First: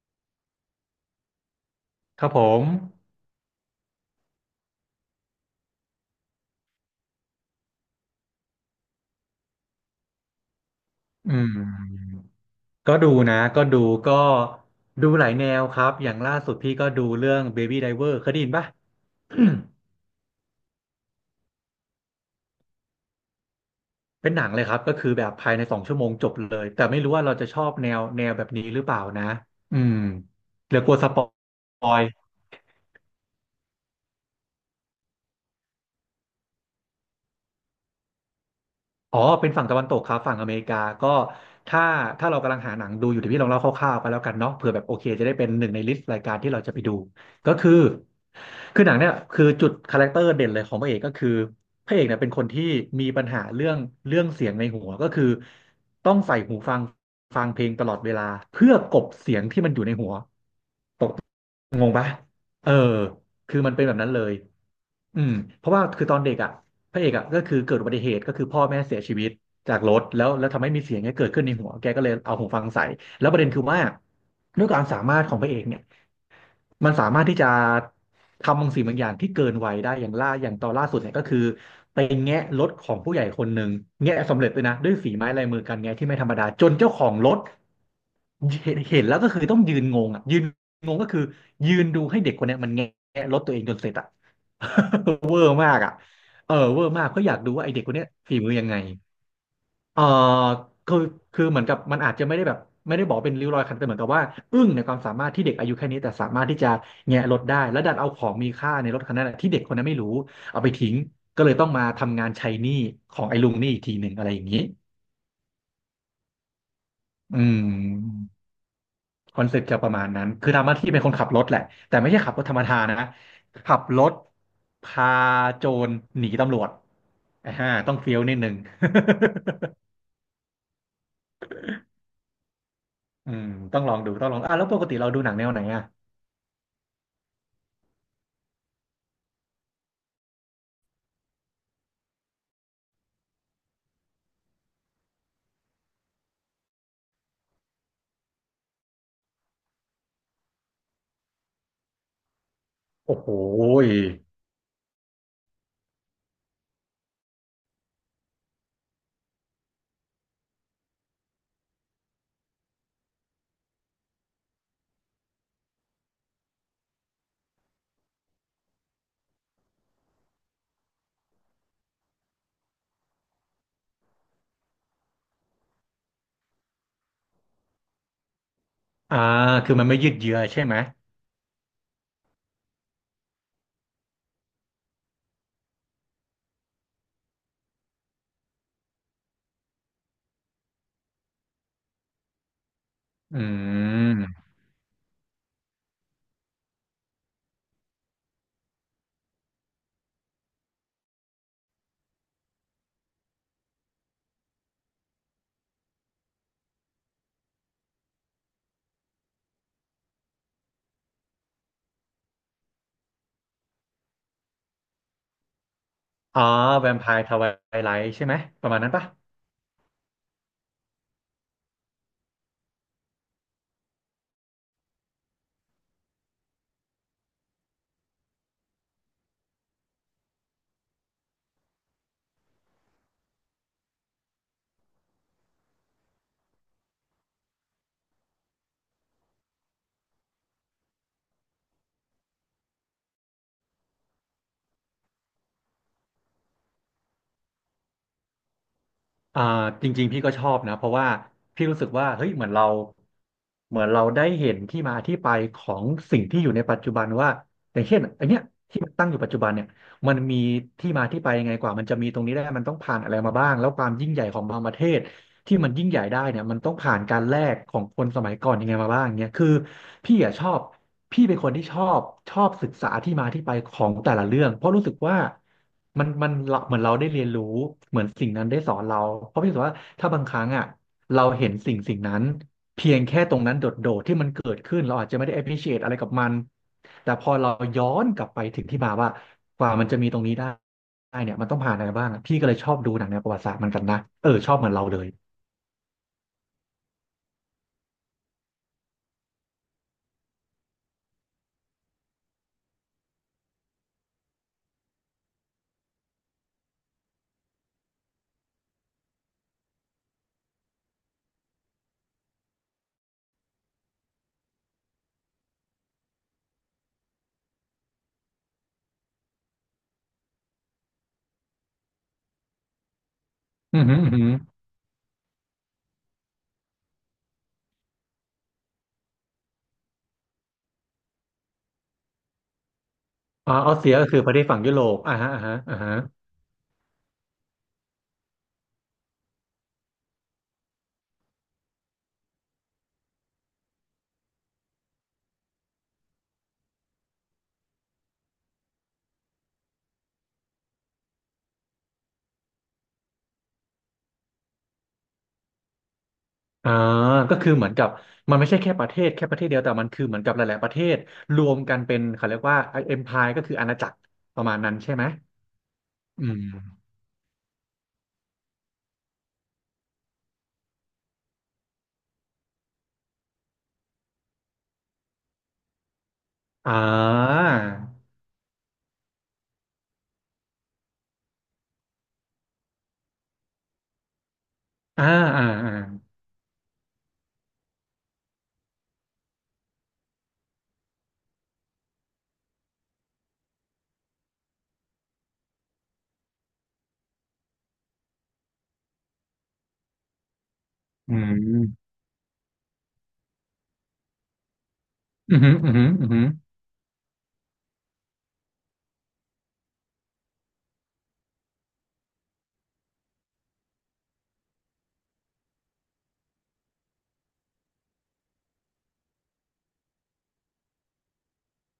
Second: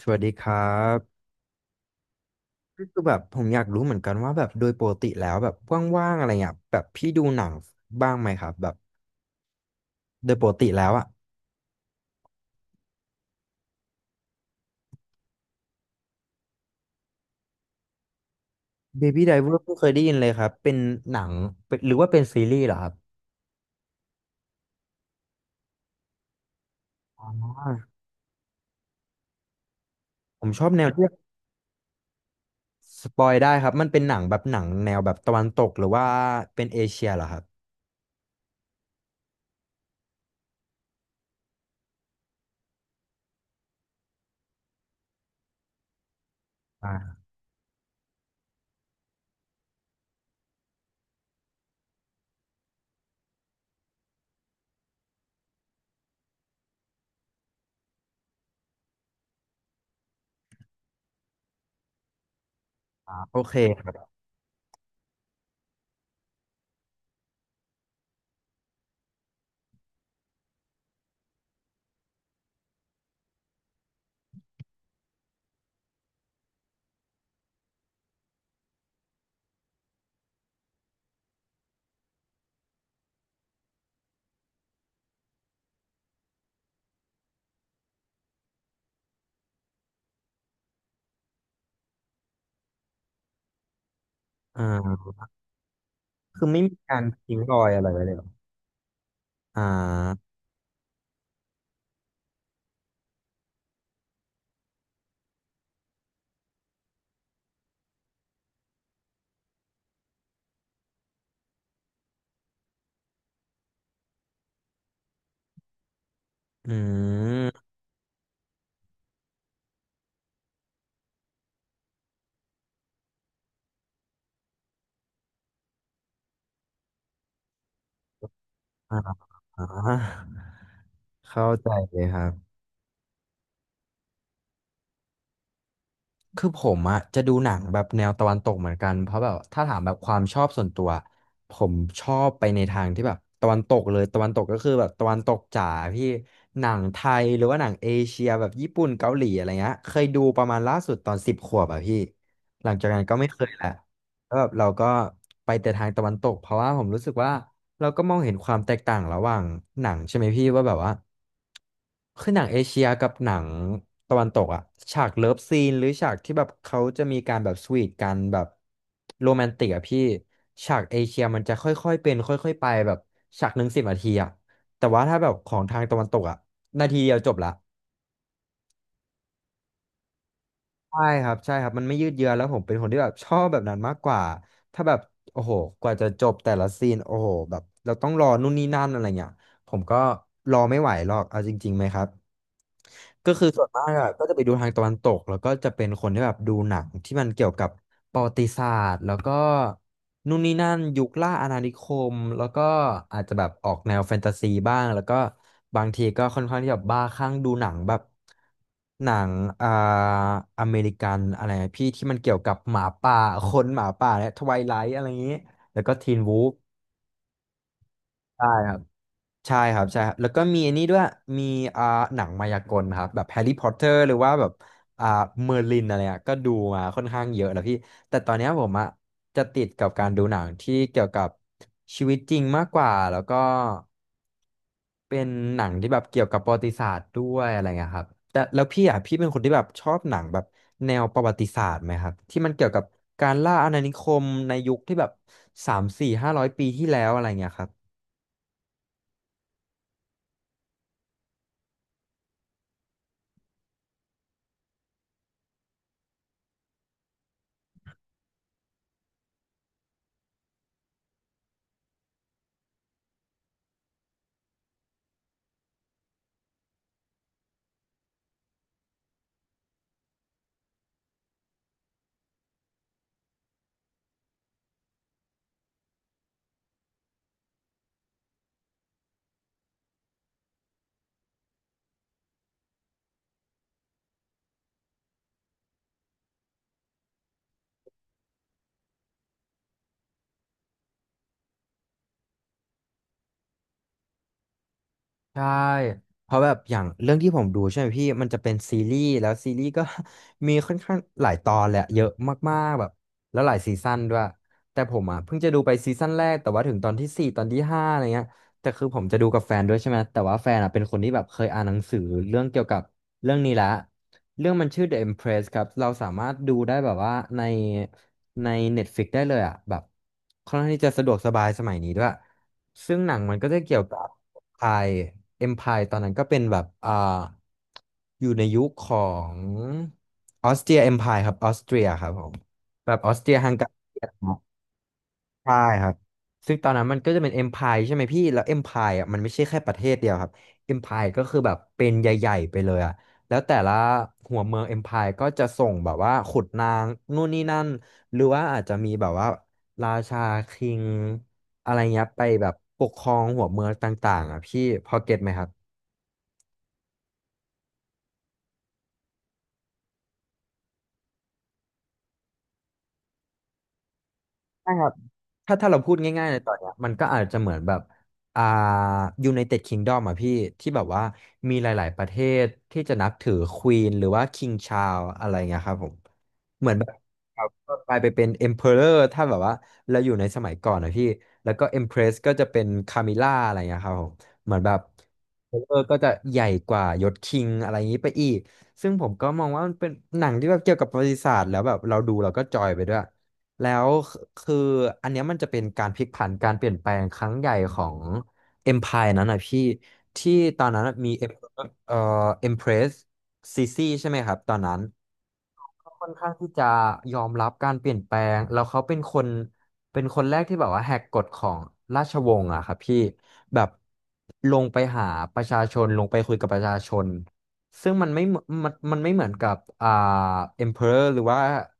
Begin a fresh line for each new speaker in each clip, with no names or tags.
สวัสดีครับ
ครับผม
คือแบบผมอยากรู้เหมือนกันว่าแบบโดยปกติแล้วแบบว่างๆอะไรเงี้ยแบบพี่ดูหนังบ้างไหมครับแบบโดยปกติแล้วอะ
อืมก็ดูนะก็ดูหลายแนวครับ อย่างล่าสุดพี่ก็ดูเรื่อง Baby Driver เคยได้ยินป่ะ
Baby Driver เพิ่งเคยได้ยินเลยครับเป็นหนังเป็นหรือว่าเป็นซีรีส์เหรอครับ
เป็นหนังเลยครับก็คือแบบภายในสองชั่วโมงจบเลย แต่ไม่รู้ว่า
อ๋อ
เราจะชอบแนวแบบนี้หรือเปล่านะอืม
ผมชอบ
เดี๋ย
แน
ว
ว
กลัว
ที่
สปอย
สปอยได้ครับมันเป็นหนังแบบหนังแนวแบบตะวันตกหรือว่าเป็นเอเชียเหรอครับ
อ๋อเป็นฝั่งตะวันตกครับฝั่งอเมริกาก็ถ้าถ้าเรากำลังหาหนังดูอยู่เดี๋ยวพี่ลองเล่าคร่าวๆไปแล้วกันเนาะเผื่อแบบโอเคจะได้เป็นหนึ่งในลิสต์รายการที่เราจะไปดู
อ่า
ก็คือคือหนังเนี่ยคือจุดคาแรคเตอร์เด่นเลยของพระเอกก็คือพระเอกเนี่ยเป็นคนที่มีปัญหาเรื่องเสียงในหัวก็คือต้องใส่หูฟังฟังเพลงตลอดเวลาเพื่อกลบเสียงที่มันอยู่ในหัว งงปะเออ
อ่าโอเค
คือมัน
ค
เป็น
รั
แบบ
บ
นั้นเลยอืมเพราะว่าคือตอนเด็กอ่ะพระเอกอ่ะก็คือเกิดอุบัติเหตุก็คือพ่อแม่เสียชีวิตจากรถแล้วทำให้มีเสียงเนี้ยเกิดขึ้นในหัวแกก็เลยเอาหูฟังใส่แล้วประเด็นคือว่าด้วยความสามารถของพระเอกเนี่ยมันสามารถที่จะทำบางสิ่งบางอย่างที่เกินวัยได้อย่างล่าอย่างตอนล่าสุดเนี่ยก็คือไปแงะรถของผู้ใหญ่คนหนึ่งแงะสำเร็จเลยนะด้วยฝีไม้ลายมือการแงะที่ไม่ธรรมดาจนเจ้าของรถเห็นแล้วก็คือต้องยืนงงอ่ะยืน งงก็คือยืนดูให้เด็กคนเนี้ยมันแงะรถตัวเองจนเสร็จอะ
อ่า
เวอร์มากอะ
คือ
เออ
ไม่มี
เวอร์
การ
มากเพราะอยา
ทิ้
ก
ง
ดู
รอ
ว่าไอ
ย
เด็
อะ
ก
ไร
คน
ไว้
เนี้ย
เลยเหรอ
ฝีมือยังไง
อ่
เออ
า
คือคือเหมือนกับมันอาจจะไม่ได้แบบไม่ได้บอกเป็นริ้วรอยคันแต่เหมือนกับว่าอึ้งในความสามารถที่เด็กอายุแค่นี้แต่สามารถที่จะแงะรถได้แล้วดันเอาของมีค่าในรถคันนั้นนะที่เด็กคนนั้นไม่รู้เอาไปทิ้งก็เลยต้องมาทำงานใช้หนี้ของไอ้ลุงนี่อีกทีหนึ่งอะไรอย่างนี้
อื
อื
ม
ม คอนเซ็ปต์จะประมาณนั้น คือทำหน้าที่เป็นคนขับรถแหละ แต่ไม่ใช่ขับรถธรรมดานะ ขับรถพาโจรหนีตำรวจอ่าต้องเฟี้ยวนิดนึง
อ่าเข้าใจเลยครับ
อืมต้องลองดู ต้องลองอ่ะแล้วปกติเราดูหนังแนวไหนอ่ะ
คือผมอะจะดูหนังแบบแนวตะวันตกเหมือนกันเพราะแบบถ้าถามแบบความชอบส่วนตัวผมชอบไปในทางที่แบบตะวันตกเลยตะวันตกก็คือแบบตะวันตกจ๋าพี่หนังไทยหรือว่าหนังเอเชียแบบญี่ปุ่นเกาหลีอะไรเงี้ยเคยดูประมาณล่าสุดตอน10 ขวบอะพี่หลังจากนั้นก็
โอ้
ไม่
โห
เคยละ
ย
แล้วแบบเราก็ไปแต่ทางตะวันตกเพราะว่าผมรู้สึกว่า เราก็มองเห็นความแตกต่างระหว่างหนังใช่ไหมพี่ว่าแบบว่าคือหนังเอเชียกับหนังตะวันตกอะฉากเลิฟซีนหรือฉากที่แบบเขาจะมีการแบบสวีทกันแบบโรแมนติกอะพี่ฉากเอเชียมันจะค่อยๆเป็นค่อยๆไปแบบฉากหนึ่ง10 นาทีอะแต่ว่าถ้าแบบของทางตะวันตกอะนาทีเดียวจบละ
อ่าคือมันไม่ยืดเยื้อใช่ไหม
ใช่ครับใช่ครับมันไม่ยืดเยื้อแล้วผมเป็นคนที่แบบชอบแบบนั้นมากกว่าถ้าแบบโอ้โหกว่าจะจบแต่ละซีนโอ้โหแบบเราต้องรอนู่นนี่นั่นอะไรเงี้ยผมก็รอไม่ไหวหรอกเอาจริงๆไหมครับ ก็
อื
คือส่วนมากอะก็จะไป
ม
ดูทางตะวันตกแล้วก็จะเป็นคนที่แบบดูหนังที่มันเกี่ยวกับประวัติศาสตร์แล้วก็นู่นนี่นั่นยุคล่าอาณานิคมแล้วก็อาจจะแบบออกแนวแฟนตาซีบ้างแล้วก็บางทีก็ค่อนข้างที่แบบบ้าคลั่งดูหนังแบบหนังอ่าอเมริกันอะไรพี่ที่มันเกี่ยวกับหมาป่าคนหมาป่าและทไวไลท์อะไรอย่างนี้แล้วก็ทีนวู
อ๋อ
ฟ
แวมไพร์ทไวไลท์ใช่ไหม
ได้
ป
ค
ระ
รั
มา
บ
ณนั้นปะ
ใช่ครับใช่ครับแล้วก็มีอันนี้ด้วยมีอ่าหนังมายากลครับแบบแฮร์รี่พอตเตอร์หรือว่าแบบอ่าเมอร์ลินอะไรอ่ะก็ดูมาค่อนข้างเยอะแล้วพี่แต่ตอนเนี้ยผมอ่ะจะติดกับการดูหนังที่เกี่ยวกับชีวิตจริงมากกว่าแล้วก็เป็นหนังที่แบบเกี่ยวกับประวัติศาสตร์ด้วยอะไรเงี้ยครับแต่แล้วพี่อ่ะพี่เป็นคนที่แบบชอบหนังแบบแนวประวัติศาสตร์ไหมครับที่มันเกี่ยวกับการล่าอาณานิคมในยุคที่แบบสามสี่ห้าร้อยปีที่แล้วอะไรเงี้ยครับ
อ่าจริงๆพี่ก็ชอบนะเพราะว่าพี่รู้สึกว่าเฮ้ยเหมือนเราได้เห็นที่มาที่ไปของสิ่งที่อยู่ในปัจจุบันว่าอย่างเช่นไอเนี้ยที่มันตั้งอยู่ปัจจุบันเนี่ยมันมีที่มาที่ไปยังไงกว่ามันจะมีตรงนี้ได้มันต้องผ่านอะไรมาบ้างแล้วความยิ่งใหญ่ของบางประเทศที่มันยิ่งใหญ่ได้เนี่ยมันต้องผ่านการแลกของคนสมัยก่อนยังไงมาบ้างเนี่ยคือพี่อะชอบ พี่เป็นคนที่ชอบศึกษาที่มาที่ไปของแต่ละเรื่องเพราะรู้สึกว่ามันเราเหมือนเราได้เรียนรู้เหมือนสิ่งนั้นได้สอนเราเพราะพี่รู้สึกว่าถ้าบางครั้งอ่ะเราเห็นสิ่งนั้นเพียงแค่ตรงนั้นโดดๆที่มันเกิดขึ้นเราอาจจะไม่ได้ appreciate อะไรกับมันแต่พอเราย้อนกลับไปถึงที่มาว่ากว่ามันจะมีตรงนี้ได้เนี่ยมันต้องผ่านอะไรบ้างอะพี่ก็เลยชอบดูหนังแนวประวัติศาสตร์เหมันกันนะเออชอบเหมือนเราเลย
ใช่เพราะแบบอย่างเรื่องที่ผมดูใช่ไหมพี่มันจะเป็นซีรีส์แล้วซีรีส์ก็ มีค่อนข้างหลายตอนแหละเยอะมากๆแบบแล้วหลายซีซั่นด้วยแต่ผมอ่ะเพิ่งจะดูไปซีซั่นแรกแต่ว่าถึงตอนที่ 4ตอนที่ 5อะไรเงี้ยแต่คือผมจะดูกับแฟนด้วยใช่ไหมแต่ว่าแฟนอ่ะเป็นคนที่แบบเคยอ่านหนังสือเรื่องเกี่ยวกับเรื่องนี้ละ เรื่องมันชื่อ The Empress ครับ เราสามารถดูได้แบบว่าในใน Netflix ได้เลยอ่ะแบบค่อนข้างที่จะสะดวกสบายสมัยนี้ด้วยซึ่งหนังมันก็จะเกี่
อื
ยว
อหื
กั
อ
บ
อือหือ
Empire Empire ตอนนั้นก็เป็นแบบอยู่ในยุคของออสเตรีย Empire ครับออสเตรียครับผมแบบออสเตรียฮั
อ๋อ
งกา
อ
ร
อสเซียก็คือประเทศฝั่
ี
งยุโรปอ่าฮะอ่า
ใช่
ฮะอ่า
ครั
ฮะ
บซึ่งตอนนั้นมันก็จะเป็น Empire ใช่ไหมพี่แล้ว Empire อ่ะมันไม่ใช่แค่ประเทศเดียวครับ Empire ก็คือแบบเป็นใหญ่ๆไปเลยอ่ะแล้วแต่ละหัวเมือง Empire ก็จะส่งแบบว่าขุดนางนู่นนี่นั่นหรือว่าอาจจะมีแบบว่าราชาคิงอะไรเงี้ยไปแบบปกครองหัวเมืองต่างๆอ่ะพี่พอเก็ตไหมครับ
อ่าก็คือเหมือนกับมันไม่ใช่แค่ประเทศเดียวแต่มันคือเหมือนกับหลายๆประเทศรวมกันเป็นเขาเรียกว่าเอ็มพายก็คืออาณาจักรประมาณนั้นใช่ไหม
ถ้าถ้าเราพูด
อื
ง่ายๆใน
ม
ตอนเนี้ยมันก็อาจจะเหมือนแบบอ่า United Kingdom อ่ะพี่ที่แบบว่ามีหลายๆประเทศที่จะนับถือควีนหรือว่าคิงชา r l ลอะไรเงี้ยครับผม เหมื
อ่
อนแบบค
า
รับก็กลายไปเป็น emperor ถ้าแบบว่าเราอยู่ในสมัยก่อนนะพี่แล้วก็ empress ก็จะเป็น camilla อะไรอย่างเงี้ยครับผมเหมือนแบบ
อ่าอ่าอ่า
emperor ก็จะใหญ่กว่ายศ king อะไรอย่างนี้ไปอีกซึ่งผมก็มองว่ามันเป็นหนังที่แบบเกี่ยวกับประวัติศาสตร์แล้วแบบเราดูเราก็จอยไปด้วยแล้วคืออันเนี้ยมันจะเป็นการพลิกผันการเปลี่ยนแปลงครั้งใหญ่ของ empire นั้นนะพี่ที่ตอนนั้นมี
อื
Emperor
ม
empress ซีซีใช่ไหมครับตอนนั้น
อืมอืมอื
ค่อน
ม
ข้างที่จะยอมรับการเปลี่ยนแปลงแล้วเขาเป็นคนเป็นคนแรกที่แบบว่าแหกกฎของราชวงศ์อะครับพี่แบบลงไปหาประชาชนลงไปคุยกับประชาชนซึ่งมันไม่เหมือนกับemperor หรือว่า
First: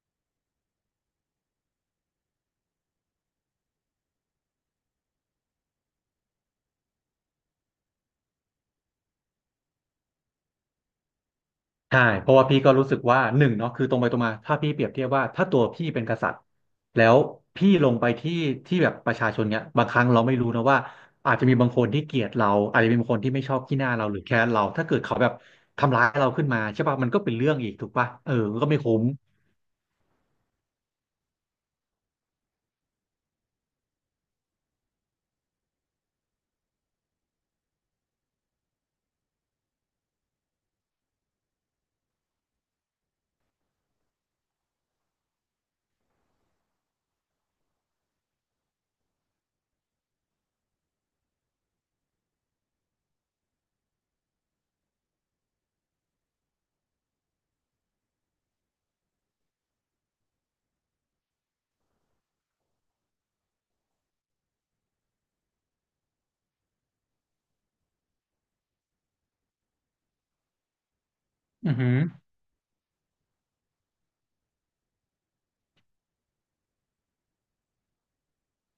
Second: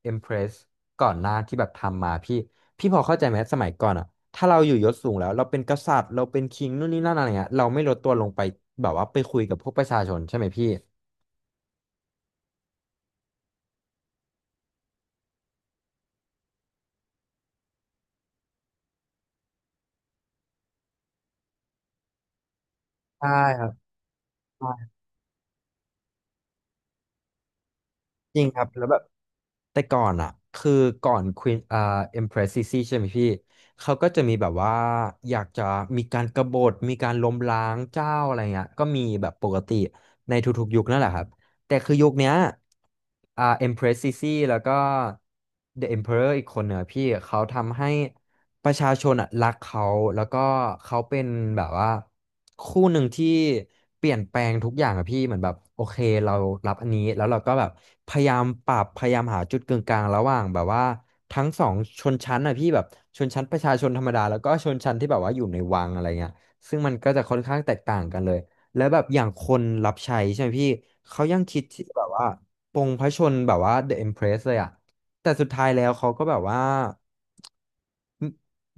empress ก่อนหน้าที่แบบทำมาพี่พี่พอเข้าใจไหมสมัยก่อนอะถ้าเราอยู่ยศสูงแล้วเราเป็นกษัตริย์เราเป็นคิงนู่นนี่นั่นอะไรเงี้ยเราไม่ลดตัวลงไปแบบว่าไปคุยกับพวกประชาชนใช่ไหมพี่
ใช่เพราะว่าพี่ก็รู้สึกว่าหนึ่งเนาะคือตรงไปตรงมาถ้าพี่เปรียบเทียบว่าถ้าตัวพี่เป็นกษัตริย์แล้วพี่ลงไปที่แบบประชาชนเนี่ยบางครั้งเราไม่รู้นะว่าอาจจะมีบางคนที่เกลียดเราอาจจะมีบางคน
ใช่
ที่ไม่ชอ
ค
บ
รับ
ขี้หน้าเราหรือแค้นเราถ้า
ใช่
เกิดเขาแบบทำร้ายเราขึ้นมาใช่ป่ะมันก็เป็นเรื่องอีกถูกป่ะเออ
จริงค
มัน
รับ
ก็ไม่
แล้วแบ
คุ้
บ
ม
แต่ก่อนอ่ะคือก่อนควีนเอ็มเพรสซิซี่ใช่ไหมพี่เขาก็จะมีแบบว่าอยากจะมีการกบฏมีการล้มล้างเจ้าอะไรเงี้ยก็มีแบบปกติในทุกๆยุคนั่นแหละครับแต่คือยุคเนี้ยเอ็มเพรสซิซี่แล้วก็เดอะเอ็มเพอเรอร์อีกคนเนี่ยพี่เขาทำให้ ประชาชนอ่ะรักเขาแล้วก็เขาเป็นแบบว่าคู่หนึ่งที่เปลี่ยนแปลงทุกอย่างอะพี่เหมือนแบบโอเคเรารับอันนี้แล้วเราก็แบบพยายามปรับพยายามหาจุดกึ่งกลางระหว่างแบบว่าทั้งสองชนชั้นอ่ะพี่แบบชนชั้นประชาชนธรรมดาแล้วก็ชนชั้นที่แบบว่าอยู่ในวังอะไรเงี้ยซึ่งมันก็จะค่อนข้างแตกต่างกันเลยแล้วแบบอย่างคนรับใช้ใช่ไหมพี่เขายังคิด
อือ
ที่
หือ
แบบว่าปลงพระชนแบบว่า The Empress เลยอ่ะแต่สุดท้ายแล้วเขาก็แบบว่า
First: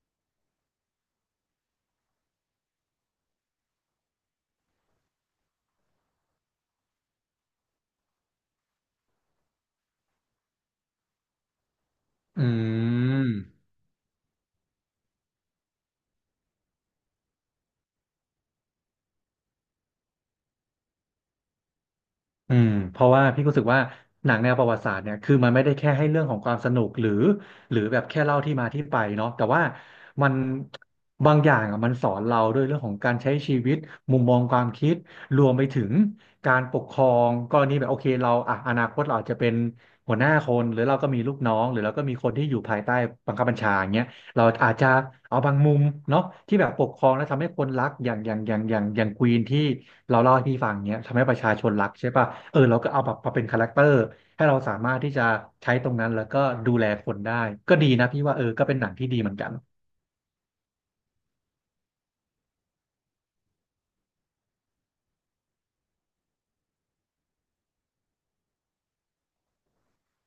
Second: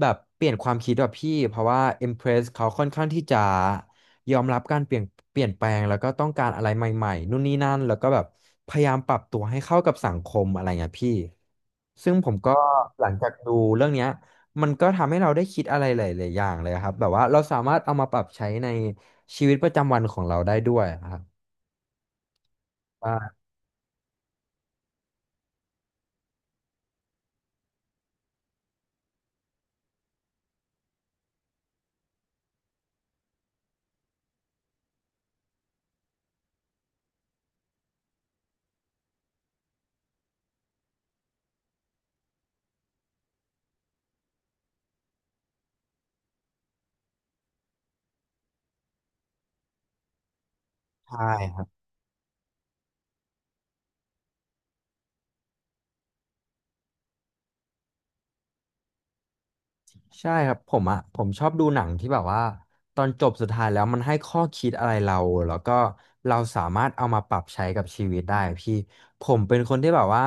แบบเปลี่ยนความคิดแบบพี่เพราะว่า Empress เขาค่อนข้างที่จะยอมรับการเปลี่ยนเปลี่ยนแปลงแล้วก็ต้องการอะไรใหม่ๆนู่นนี่นั่นแล้วก็แบบพยายามปรับตัวให้เข้ากับสังคมอะไรเงี้ยพี่ซึ่งผม
อื
ก็หลังจา
ม
กดูเรื่องเนี้ยมันก็ทำให้เราได้คิดอะไรหลายๆอย่างเลยครับแบบว่าเราสามารถเอามาปรับใช้ในชีวิตประจำวันของเราได้ด้วยครับ
อืมเพราะว่า
ว่า
พี่ก็รู้สึกว่าหนังแนวประวัติศาสตร์เนี่ยคือมันไม่ได้แค่ให้เรื่องของความสนุกหรือหรือแบบแค่เล่าที่มาที่ไปเนาะแต่ว่ามันบางอย่างอ่ะมันสอนเราด้วยเรื่องของการใช้ชีวิตมุมมองความคิดรวมไปถึงการปกครองกรณีแบบโอเคเราอ่ะอนาคตเราอาจจะเป็นหัวหน้าคนหรือเราก็มีลูกน้องหรือเราก็มีคนที่อยู่ภายใต้บังคับบัญชาอย่างเงี้ย เราอาจจะเอาบางมุมเนาะที่แบบปกครองแล้วทำให้คนรักอย่างอย่างอย่างอย่างอย่างควีนที่เราเล่าให้พี่ฟังเนี้ย
ใช
ทำให้ประชาช
่
นรักใช่ป่ะเออเราก็เอาแบบมาเป็นคาแรคเตอร์ให้เราสามารถที่จะใช้ตรงนั้นแล้วก็ดูแลคนได้ก็ดีนะพี่ว่าเออก็เป็นหนังที่ดีเหมือนกัน
ใช่ครับผมอ่ะผมชอบดูหนังที่แบบว่าตอนจบสุดท้ายแล้วมันให้ข้อคิดอะไรเราแล้วก็เราสามารถเอามาปรับใช้กับชีวิตได้พี่ผมเป็นคนที่แบบว่า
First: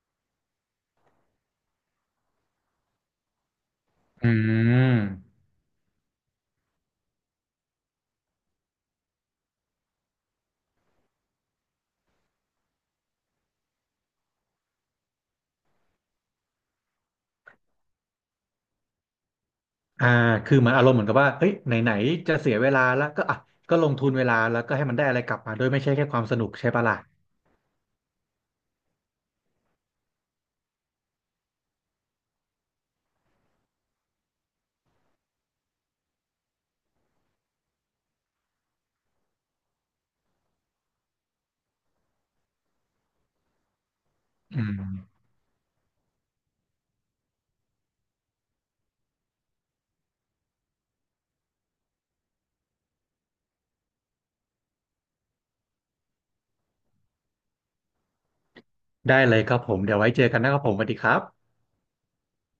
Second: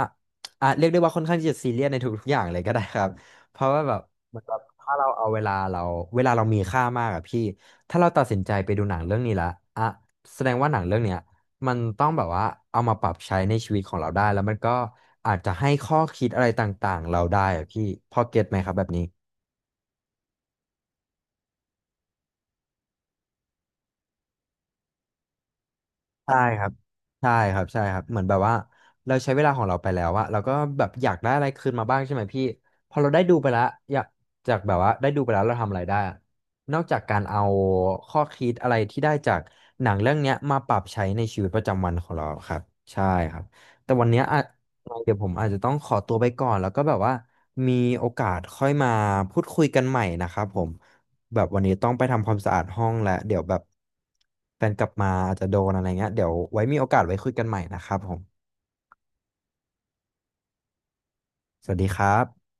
อ่ะเรียกได้ว่าค่อนข้างที่จะซีเรียสในทุกๆอย่างเลยก็ได้ครับเพราะว่าแบบ
อื
เหมือนแบบถ้า
ม
เราเอาเวลาเราเวลาเรามีค่ามากอะพี่ถ้าเราตัดสินใจไปดูหนังเรื่องนี้ละอ่ะแสดงว่าหนังเรื่องเนี้ยมันต้องแบบว่าเอามาปรับใช้ในชีวิตของเราได้แล้วมันก็อาจจะให้ข้อคิดอะไรต่างๆเราได้อะพี่พอเก็ตไหมครับแบบนี้
อ่าคือมันอารมณ์เหมือนกับว่าเฮ้ยไหนๆจะเสียเวลาแล้วก็อ่ะก็ลงทุนเวลาแล้วก็ให้มันได้อะไรกลับมาโดยไม่ใช่แค่ความส
ใช่
นุก
ครั
ใช่
บ
ปะล่ะ
ใช่ครับใช่ครับเหมือนแบบว่าเราใช้เวลาของเราไปแล้วอะเราก็แบบอยากได้อะไรคืนมาบ้างใช่ไหมพี่พอเราได้ดูไปแล้วอยากจากแบบว่าได้ดูไปแล้วเราทำอะไรได้อะนอกจากการเอาข้อคิดอะไรที่ได้จากหนังเรื่องเนี้ยมาปรับใช้ในชีวิตประจำวันของเราครับใช่ครับแต่วันเนี้ยอะ
อื
เดี๋
ม
ยวผมอาจจะต้องขอตัวไปก่อนแล้วก็แบบว่ามีโอกาสค่อยมาพูดคุยกันใหม่นะครับผม แบบวันนี้ต้องไปทำความสะอาดห้องแล้วเดี๋ยวแบบแฟนกลับมาอาจจะโดนอะไรเงี้ยเดี๋ยวไว้มีโอกาสไว้คุยกันใหม่นะครับผม
ได้เลยครับผมเดี๋ยวไว้เจอกันนะครับผมสวัสดีครับ
สวัสดีครับ